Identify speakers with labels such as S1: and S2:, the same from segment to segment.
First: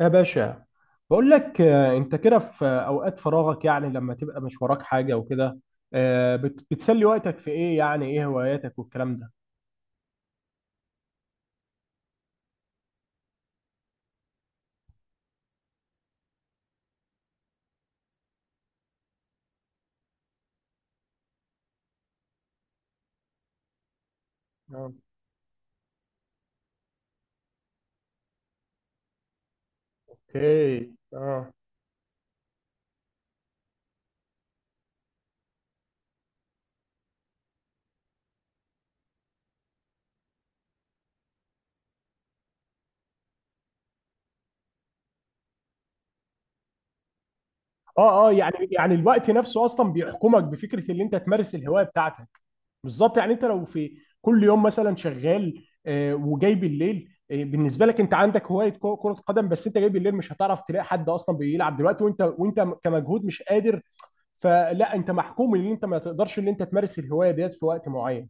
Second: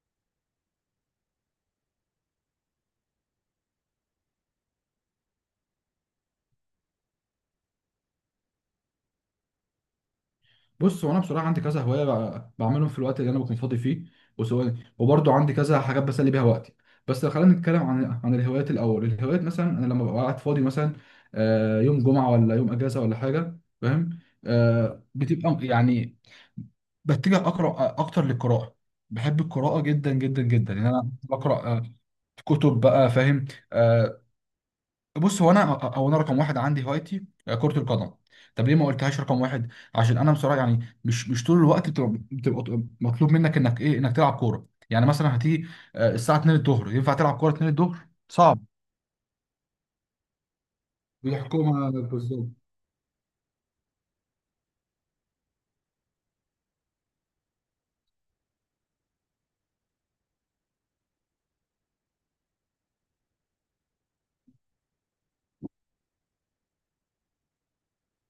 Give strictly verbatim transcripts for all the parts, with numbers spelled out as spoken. S1: يا باشا بقول لك آه، انت كده في آه، اوقات فراغك، يعني لما تبقى مش وراك حاجه وكده، آه، بت- بتسلي وقتك في ايه؟ يعني ايه هواياتك والكلام ده؟
S2: بص هو انا بصراحه عندي كذا هوايه، بع- بعملهم في الوقت اللي انا بكون فاضي فيه، وسواء وبرضه عندي كذا حاجات بسلي بيها وقتي. بس لو خلينا نتكلم عن عن الهوايات الاول، الهوايات مثلا انا لما ببقى قاعد فاضي مثلا، آه، يوم جمعه ولا يوم اجازه ولا حاجه، فاهم؟
S1: اه.
S2: آه، بتبقى يعني بتجه اقرا اكتر للقراءه. بحب القراءه جدا جدا جدا،
S1: اوكي.
S2: يعني انا
S1: اه.
S2: بقرا آه، كتب بقى، فاهم؟ آه، بص هو انا هو انا رقم واحد عندي هوايتي كرة القدم. طب ليه ما قلتهاش رقم واحد؟ عشان انا بصراحة يعني مش مش طول الوقت بتبقى, بتبقى مطلوب منك انك ايه، انك تلعب كورة. يعني مثلا هتيجي آه، الساعة اتنين الظهر، ينفع تلعب كورة اتنين الظهر؟
S1: اه. اه.
S2: صعب.
S1: يعني يعني الوقت نفسه اصلا بيحكمك بفكره اللي انت تمارس الهوايه
S2: بالحكومة
S1: بتاعتك.
S2: بالظبط.
S1: بالظبط، يعني انت لو في كل يوم مثلا شغال، آه، وجاي بالليل، آه، بالنسبه لك انت عندك هوايه كو- كره قدم، بس انت جاي بالليل مش هتعرف تلاقي حد اصلا بيلعب دلوقتي، وانت وانت كمجهود مش قادر. فلا انت محكوم ان انت ما تقدرش ان انت تمارس الهوايه ديت في وقت معين.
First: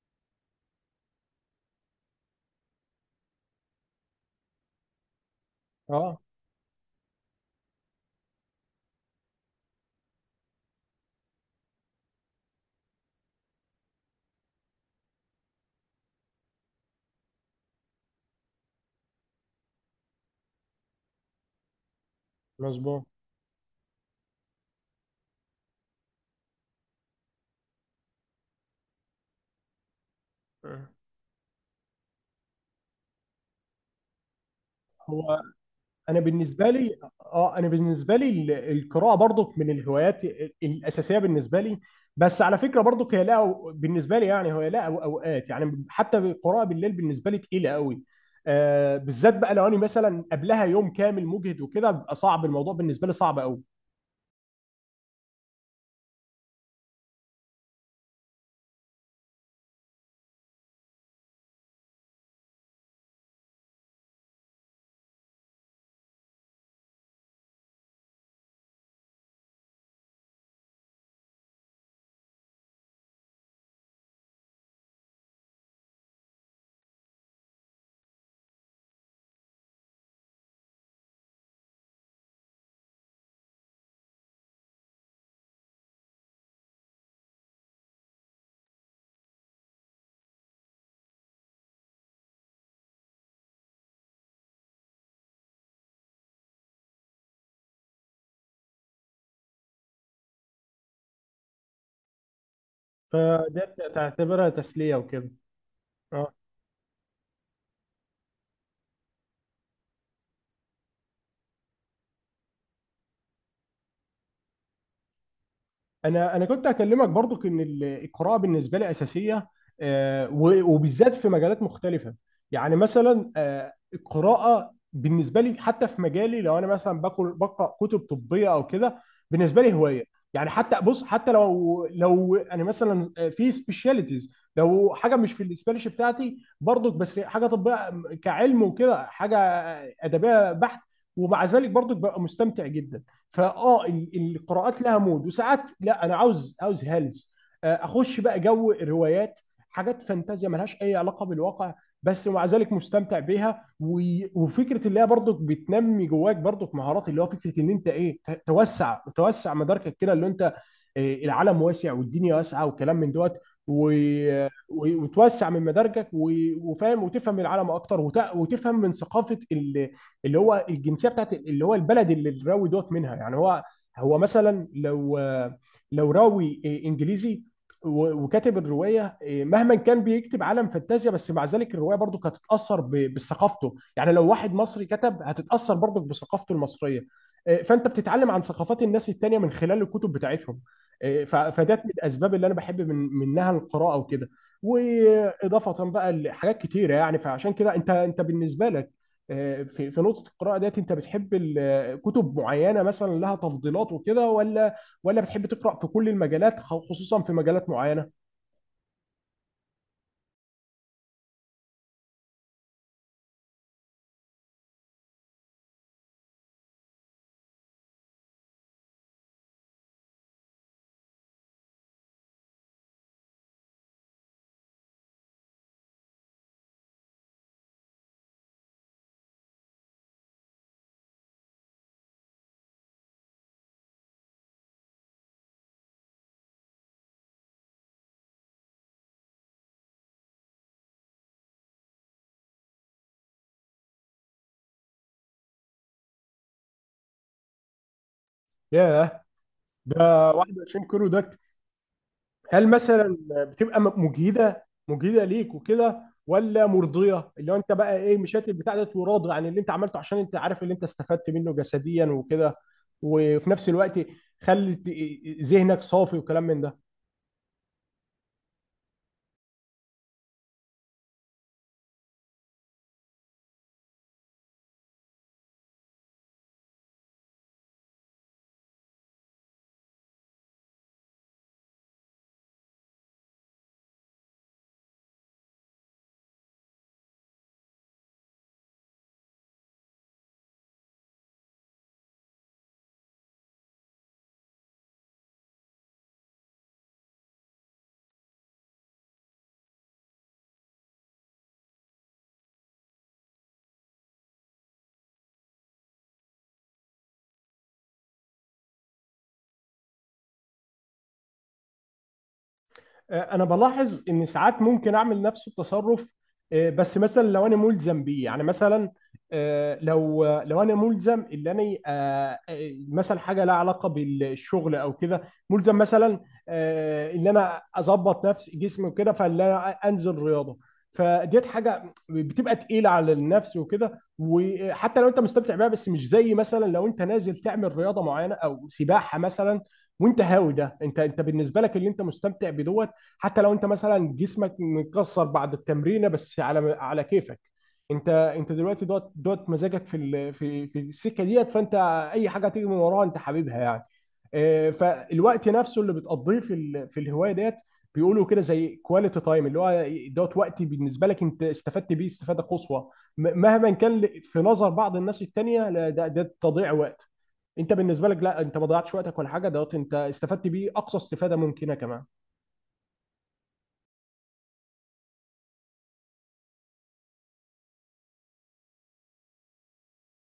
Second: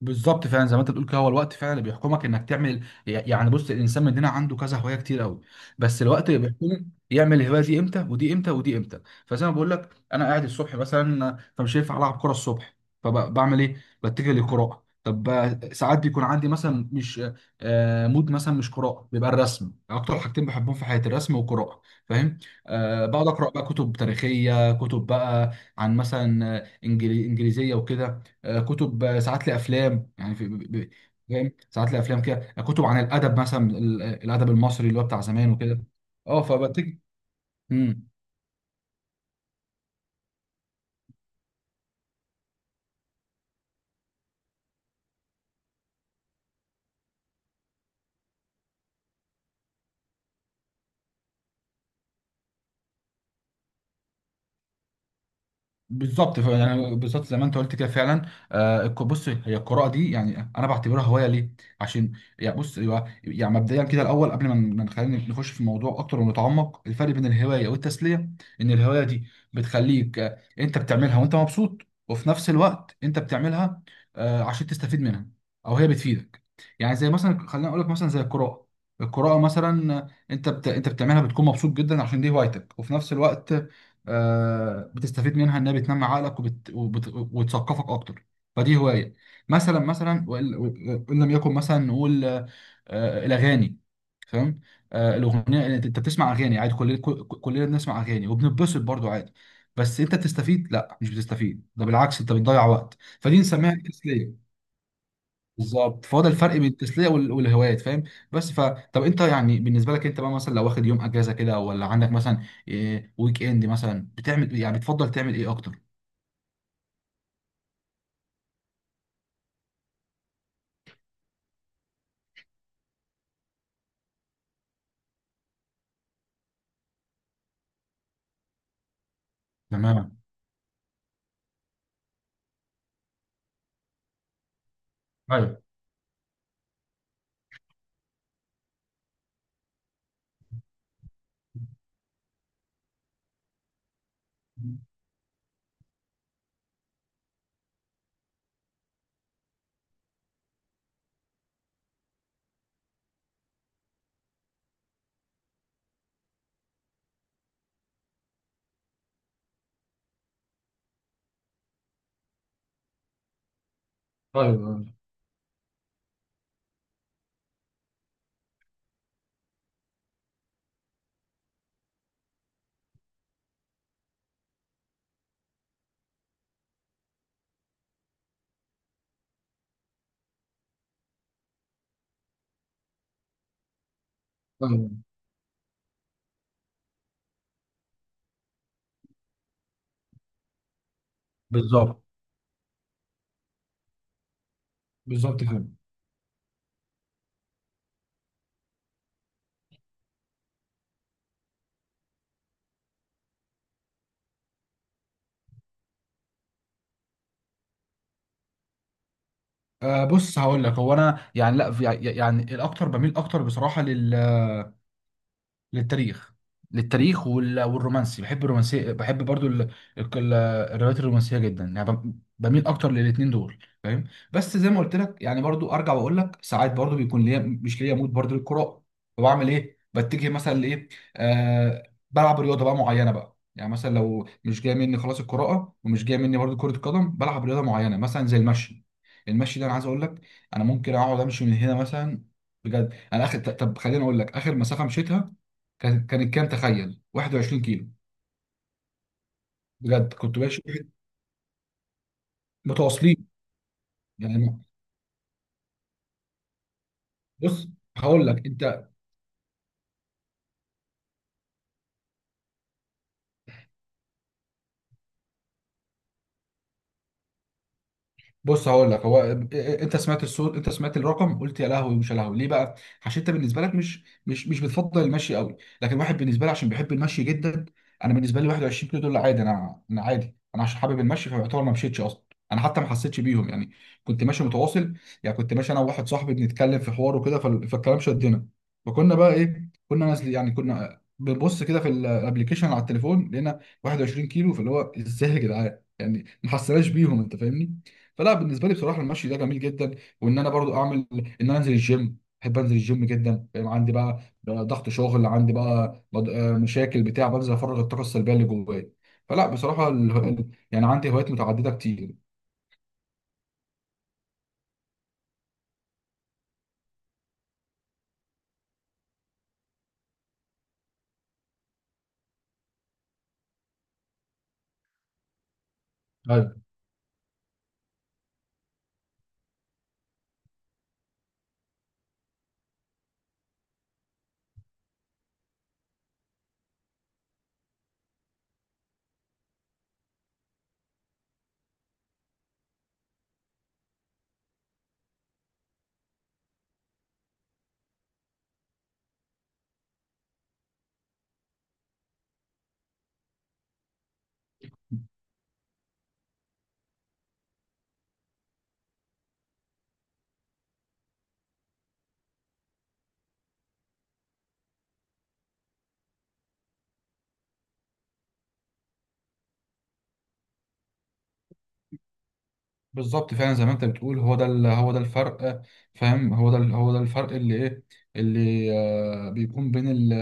S2: بالظبط فعلا زي ما انت بتقول كده، هو الوقت فعلا اللي بيحكمك انك تعمل. يعني بص الانسان مننا عنده كذا هوايه كتير قوي، بس
S1: اه،
S2: الوقت اللي بيحكمه يعمل الهوايه دي امتى ودي امتى ودي امتى. فزي ما بقول لك، انا قاعد الصبح مثلا، فمش هينفع العب كوره الصبح، فبعمل ايه؟ بتجه للقراءه. طب آه، ساعات بيكون عندي مثلا مش آه مود مثلا مش قراءه، بيبقى الرسم. اكتر حاجتين بحبهم في حياتي الرسم والقراءه، فاهم؟
S1: مظبوط.
S2: آه بقعد اقرا بقى كتب تاريخيه، كتب بقى عن مثلا آه، إنجلي- انجليزيه وكده، آه، كتب، آه، ساعات لي افلام، يعني في ب-
S1: مم.
S2: ب- فاهم، ساعات لي افلام كده، آه، كتب عن الادب مثلا، ال- الادب المصري اللي هو بتاع
S1: هو
S2: زمان وكده.
S1: انا
S2: اه،
S1: بالنسبه لي
S2: فبتيجي.
S1: اه، انا بالنسبه لي ال- القراءه برضك من الهوايات ال- الاساسيه بالنسبه لي. بس على فكره برضك هي لا، بالنسبه لي يعني هي لا، أو- اوقات يعني حتى القراءه بالليل بالنسبه لي تقيله قوي. آه، بالذات بقى لو انا مثلا قبلها يوم كامل مجهد وكده، بيبقى صعب الموضوع بالنسبه لي، صعب قوي.
S2: بالظبط، ف- يعني بالظبط زي ما انت قلت كده فعلا. آه الك- بص، هي القراءه دي يعني انا بعتبرها هوايه ليه؟ عشان يعني بص، يبقى- يعني مبدئيا كده، الاول قبل ما ن- ما نخلينا نخش في الموضوع اكتر ونتعمق، الفرق بين الهوايه والتسليه ان الهوايه دي بتخليك آه، انت بتعملها وانت مبسوط، وفي نفس الوقت انت بتعملها آه عشان تستفيد منها، او هي بتفيدك. يعني زي مثلا، خلينا اقول لك مثلا زي القراءه، القراءه مثلا آه، انت بت... انت بتعملها بتكون مبسوط جدا عشان دي هوايتك، وفي نفس الوقت آه، بتستفيد منها، انها بتنمي عقلك وبت... وبت... وتثقفك اكتر. فدي هوايه. مثلا مثلا وان وإن لم يكن، مثلا نقول آه، آه، الاغاني، فاهم؟ آه، الاغنيه، انت أنت بتسمع اغاني عادي، كلنا كل- كلنا بنسمع اغاني وبنتبسط برضو عادي. بس انت بتستفيد؟ لا، مش بتستفيد، ده بالعكس انت بتضيع وقت، فدي
S1: فده
S2: نسميها.
S1: تعتبرها تسليه وكده.
S2: بالظبط، فهو ده الفرق بين التسليه وال- والهوايات، فاهم؟ بس ف طب انت يعني بالنسبه لك انت بقى، مثلا لو واخد يوم اجازه كده ولا عندك مثلا، إيه، ويك اند مثلا، بتعمل إيه؟ يعني بتفضل تعمل ايه اكتر؟
S1: انا انا كنت هكلمك برضو ان ال- القراءه بالنسبه لي اساسيه، آه، و- وبالذات في مجالات مختلفه. يعني مثلا، آه، القراءه بالنسبه لي حتى في مجالي، لو انا مثلا باكل بقرا كتب طبيه او كده، بالنسبه لي هوايه.
S2: تمام.
S1: يعني حتى بص، حتى لو لو انا مثلا، آه، في سبيشاليتيز، لو حاجه مش في
S2: ايوه،
S1: السبيشاليتي بتاعتي برضك، بس حاجه طبيه كعلم وكده، حاجه آه، ادبيه بحت، ومع ذلك برضك ببقى مستمتع جدا. فاه ال- القراءات لها مود، وساعات لا، انا عاوز عاوز هلس، آه، اخش بقى جو الروايات، حاجات فانتازيا ملهاش اي علاقه بالواقع، بس ومع ذلك مستمتع بيها. و- وفكره اللي هي برضك بتنمي جواك برضك مهارات، اللي هو فكره ان انت ايه، ت- توسع توسع مداركك كده، اللي انت، آه، العالم واسع والدنيا واسعه وكلام من دوت، و-
S2: ايوه،
S1: و- وتوسع من مداركك، و- وفاهم، وتفهم العالم اكتر، وت- وتفهم من ثقافه ال اللي هو الجنسيه بتاعت اللي هو البلد اللي الراوي دوت منها. يعني هو، هو مثلا لو، لو راوي انجليزي و- وكاتب الروايه إيه، مهما كان بيكتب عالم فانتازيا، بس مع ذلك الروايه برضو هتتاثر ب- بثقافته. يعني لو واحد مصري
S2: ايوه.
S1: كتب، هتتاثر برضو بثقافته المصريه. إيه، فانت بتتعلم عن ثقافات الناس التانيه من خلال الكتب بتاعتهم. إيه، ف- فده من
S2: بالظبط.
S1: الاسباب اللي انا بحب من منها القراءه وكده،
S2: بالظبط كده.
S1: واضافه بقى لحاجات كتيره. يعني فعشان كده انت، انت بالنسبه لك في في نقطة القراءة ديت، انت بتحب ال- كتب معينة مثلا لها تفضيلات وكده، ولا ولا بتحب تقرأ في كل المجالات، خ- خصوصا في مجالات معينة؟
S2: آه بص هقول لك، هو انا يعني لا، في- يعني الاكتر بميل اكتر بصراحه للتاريخ. للتاريخ وال- والرومانسي، بحب الرومانسيه، بحب برضو ال- الك- ال- الروايات الرومانسيه جدا، يعني بم- بميل اكتر للاتنين دول، فاهم؟ بس زي ما قلت لك يعني، برضو ارجع واقول لك ساعات برضو بيكون ليا مش ليا مود برضو للقراءه، فبعمل ايه؟ بتجه مثلا لايه، آه بلعب رياضه بقى معينه بقى. يعني مثلا لو مش جاي مني خلاص القراءه، ومش جاي مني برضو كره القدم، بلعب رياضه معينه مثلا زي المشي. المشي ده انا عايز اقول لك، انا ممكن اقعد امشي من هنا مثلا. بجد انا اخر، طب خليني اقول لك اخر مسافه مشيتها، كان كانت كام، تخيل، واحد وعشرين كيلو.
S1: ياه،
S2: بجد
S1: ده
S2: كنت ماشي
S1: واحد وعشرين كيلو ده؟ هل مثلا
S2: متواصلين،
S1: بتبقى م-
S2: يعني
S1: مجهدة مجهدة ليك وكده، ولا مرضية، اللي هو
S2: بص
S1: انت بقى ايه
S2: هقول لك
S1: مشات البتاع
S2: انت.
S1: ده وراضي عن اللي انت عملته، عشان انت عارف اللي انت استفدت منه جسديا وكده، وفي نفس الوقت خلت ذهنك صافي وكلام من ده.
S2: بص هقول لك هو إيه، إيه، انت سمعت الصوت، انت سمعت الرقم، قلت يا لهوي. مش يا لهوي ليه بقى؟ عشان انت بالنسبه لك مش مش مش بتفضل المشي قوي. لكن واحد بالنسبه لي عشان بيحب المشي جدا، انا بالنسبه لي واحد وعشرين كيلو دول عادي، انا انا عادي، انا عشان حابب المشي، فيعتبر ما مشيتش اصلا، انا حتى ما حسيتش بيهم. يعني كنت ماشي متواصل، يعني كنت ماشي انا وواحد صاحبي بنتكلم في حوار وكده، فال- فالكلام شدنا، فكنا بقى ايه، كنا نازل، يعني كنا بنبص كده في الابلكيشن على التليفون، لقينا واحد وعشرين كيلو، فاللي هو ازاي يا جدعان، يعني ما حسناش بيهم، انت فاهمني؟ فلا، بالنسبه لي بصراحه المشي ده جميل جدا. وان انا برضو اعمل ان انا انزل الجيم، بحب انزل الجيم جدا، فاهم؟ عندي بقى بقى ضغط شغل، عندي بقى بض- آه، مشاكل بتاع، بنزل افرغ الطاقه السلبيه اللي جوايا. فلا بصراحه ال... ال- يعني عندي هوايات متعدده كتير.
S1: آه، انا بلاحظ ان ساعات ممكن اعمل نفس التصرف، آه، بس مثلا لو انا ملزم بيه. يعني مثلا، آه، لو لو انا ملزم ان انا، آه، آه، مثلا حاجه لها علاقه بالشغل او كده، ملزم مثلا، آه، ان انا اظبط نفسي جسمي وكده، فان انا انزل رياضه. فديت حاجه بتبقى تقيله على النفس وكده، وحتى لو انت مستمتع بيها، بس مش زي مثلا لو انت نازل تعمل رياضه معينه او سباحه مثلا وانت هاوي ده. انت انت بالنسبه لك اللي انت مستمتع بدوت، حتى لو انت مثلا جسمك متكسر بعد التمرينه، بس على على كيفك. انت انت دلوقتي دوت دوت مزاجك في ال- في في السكه ديت، فانت اي حاجه تيجي من وراها انت حبيبها يعني. آه، فالوقت نفسه اللي بتقضيه في ال- في الهوايه ديت، بيقولوا كده زي كواليتي تايم، اللي هو دوت وقت بالنسبه لك انت استفدت بيه استفاده قصوى، م- مهما كان ل- في نظر بعض الناس التانيه، لا، ده ده تضييع وقت. انت بالنسبه لك لا، انت ما ضيعتش وقتك ولا حاجه، دوت انت استفدت بيه اقصى استفاده ممكنه كمان.
S2: بالظبط، فعلا زي ما انت بتقول، هو ده ال- هو ده الفرق. فاهم؟ هو ده ال- هو ده الفرق اللي ايه، اللي آه بيكون بين ال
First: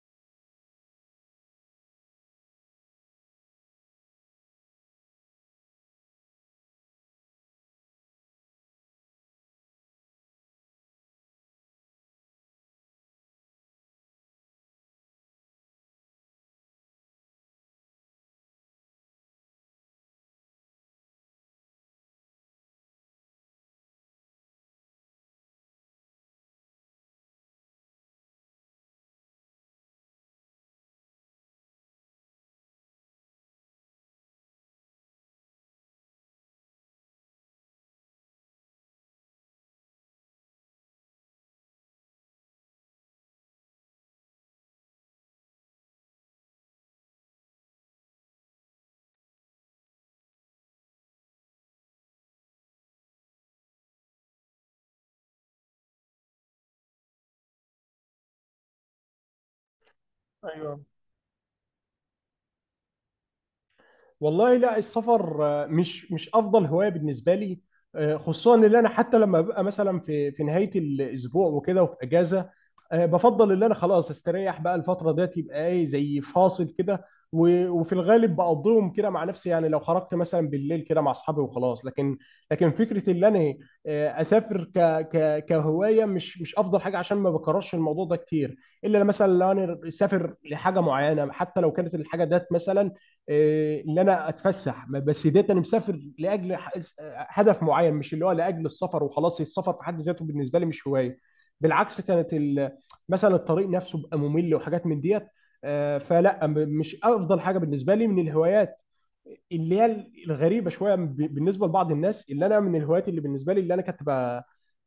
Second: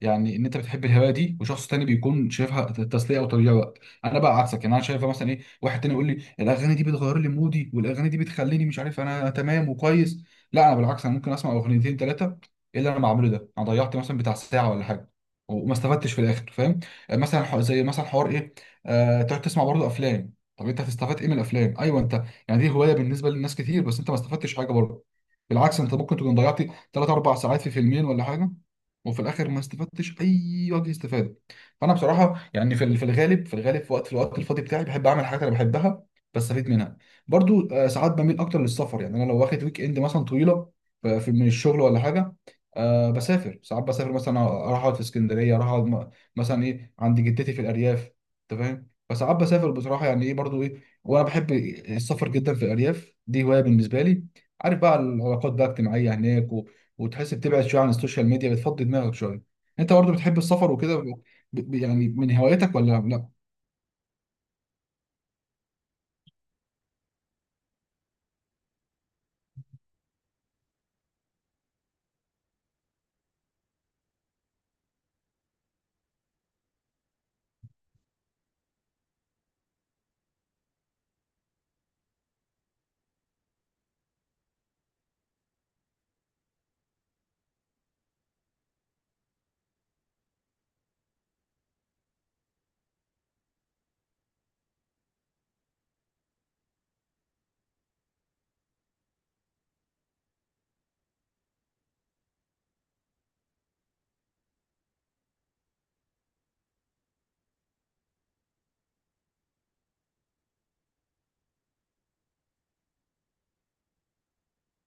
S2: يعني ان انت بتحب الهوايه دي، وشخص تاني بيكون شايفها تسليه او تضييع وقت. انا بقى عكسك، يعني انا شايفها مثلا، ايه، واحد تاني يقول لي الاغاني دي بتغير لي مودي، والاغاني دي بتخليني مش عارف، انا تمام وكويس. لا انا بالعكس، انا ممكن اسمع اغنيتين ثلاثه، ايه اللي انا بعمله ده؟ انا ضيعت مثلا بتاع ساعه ولا حاجه، وما استفدتش في الاخر، فاهم؟ آه، مثلا ح- زي مثلا حوار ايه، آه تقعد تسمع برضه افلام. طب انت هتستفاد ايه من الافلام؟ ايوه انت يعني دي هوايه بالنسبه للناس كتير، بس انت ما استفدتش حاجه برضه، بالعكس انت ممكن تكون ضيعت تلاته اربعه ساعات في فيلمين ولا حاجه، وفي الاخر ما استفدتش اي وجه استفاده. فانا بصراحه يعني في ال- في الغالب في الغالب في وقت في الوقت الفاضي بتاعي بحب اعمل حاجات انا بحبها، بستفيد منها. برضو آه، ساعات بميل اكتر للسفر. يعني انا لو واخد ويك اند مثلا طويله ف- في من الشغل ولا حاجه، أه بسافر. ساعات بسافر مثلا اروح اقعد في اسكندريه، اروح اقعد م- مثلا ايه عند جدتي في الارياف، انت فاهم؟ فساعات بسافر بصراحه، يعني ايه برضو، ايه، وانا بحب السفر جدا في الارياف، دي هوايه بالنسبه لي. عارف بقى العلاقات بقى اجتماعيه هناك و... وتحس بتبعد شويه عن السوشيال ميديا، بتفضي دماغك شويه. انت برضو بتحب السفر
S1: ايوه.
S2: وكده ب... ب... يعني من هواياتك ولا لا؟
S1: والله لا، السفر، آه، مش مش افضل هوايه بالنسبه لي. آه، خصوصا ان انا حتى لما ببقى مثلا في في نهايه الاسبوع وكده وفي اجازه، آه، بفضل ان انا خلاص استريح بقى الفتره ديت، يبقى ايه زي فاصل كده. و- وفي الغالب بقضيهم كده مع نفسي، يعني لو خرجت مثلا بالليل كده مع اصحابي وخلاص. لكن، لكن فكره ان انا، آه، اسافر ك ك كهوايه، مش مش افضل حاجه، عشان ما بكررش الموضوع ده كتير، الا مثلا لو انا اسافر لحاجه معينه. حتى لو كانت الحاجه ديت مثلا إيه، ان انا اتفسح، ما- بس ديت انا مسافر لاجل ح- هدف معين، مش اللي هو لاجل السفر وخلاص. السفر في حد ذاته بالنسبه لي مش هوايه، بالعكس كانت ال- مثلا الطريق نفسه بقى ممل وحاجات من ديت. آه، فلا م- مش افضل حاجه بالنسبه لي من الهوايات. اللي هي الغريبه شويه ب- بالنسبه لبعض الناس، اللي انا من الهوايات اللي بالنسبه لي، اللي انا كنت ب-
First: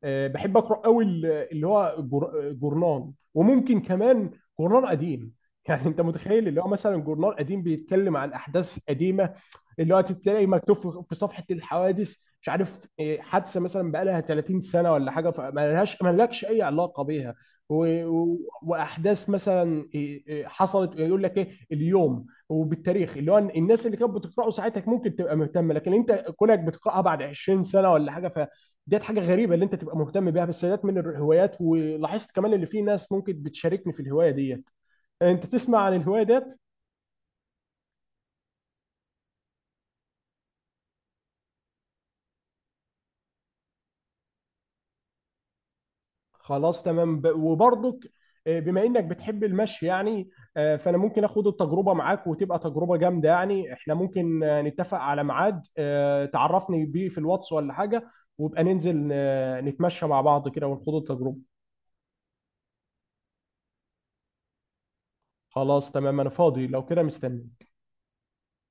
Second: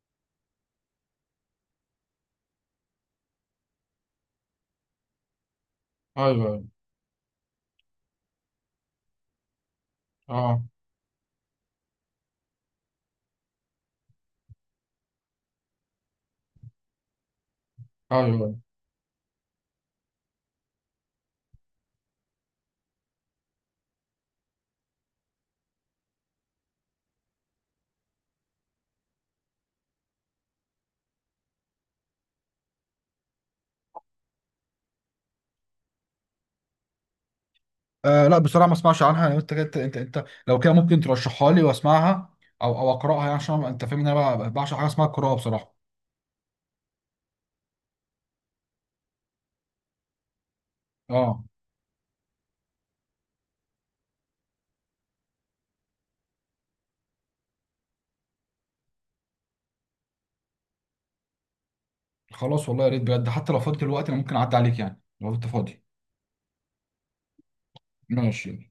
S1: آه، بحب اقرا قوي، اللي هو جر- جورنان، وممكن كمان جورنان قديم. يعني انت متخيل
S2: ايوه.
S1: اللي هو مثلا جورنال قديم بيتكلم عن احداث قديمه، اللي هو تلاقي
S2: اه.
S1: مكتوب في في صفحه الحوادث، مش عارف إيه، حادثه مثلا بقى لها ثلاثين سنه ولا حاجه، فما لهاش ما لكش اي علاقه بيها. و... و...
S2: ايوه.
S1: واحداث مثلا إيه، إيه، حصلت، يقول لك ايه اليوم وبالتاريخ، اللي هو الناس اللي كانت بتقراه ساعتها ممكن تبقى مهتمه، لكن انت كونك بتقراها بعد عشرين سنه ولا حاجه، ف ديت حاجه غريبه اللي انت تبقى مهتم بيها. بس ديت من الهوايات، ولاحظت كمان اللي في ناس ممكن بتشاركني في الهوايه ديت. انت تسمع عن الهوايه ديت؟
S2: آه لا بصراحه ما اسمعش عنها، يعني انت انت انت انت لو كده ممكن ترشحها لي واسمعها، او او اقراها، يعني عشان انت فاهم ان انا بقى- بعشق حاجه اسمها القراءه بصراحه.
S1: خلاص تمام. ب- وبرضك، آه، بما انك بتحب المشي يعني، آه، فانا ممكن
S2: اه.
S1: اخد التجربه معاك وتبقى تجربه جامده. يعني احنا ممكن، آه، نتفق على ميعاد، آه، تعرفني بيه في الواتس ولا حاجه، وابقى ننزل، آه، نتمشى مع بعض كده ونخوض التجربه.
S2: خلاص، والله يا ريت بجد، حتى لو فاضي دلوقتي انا ممكن اعدي عليك، يعني لو انت فاضي.
S1: خلاص تمام، انا فاضي، لو كده مستني.
S2: ماشي.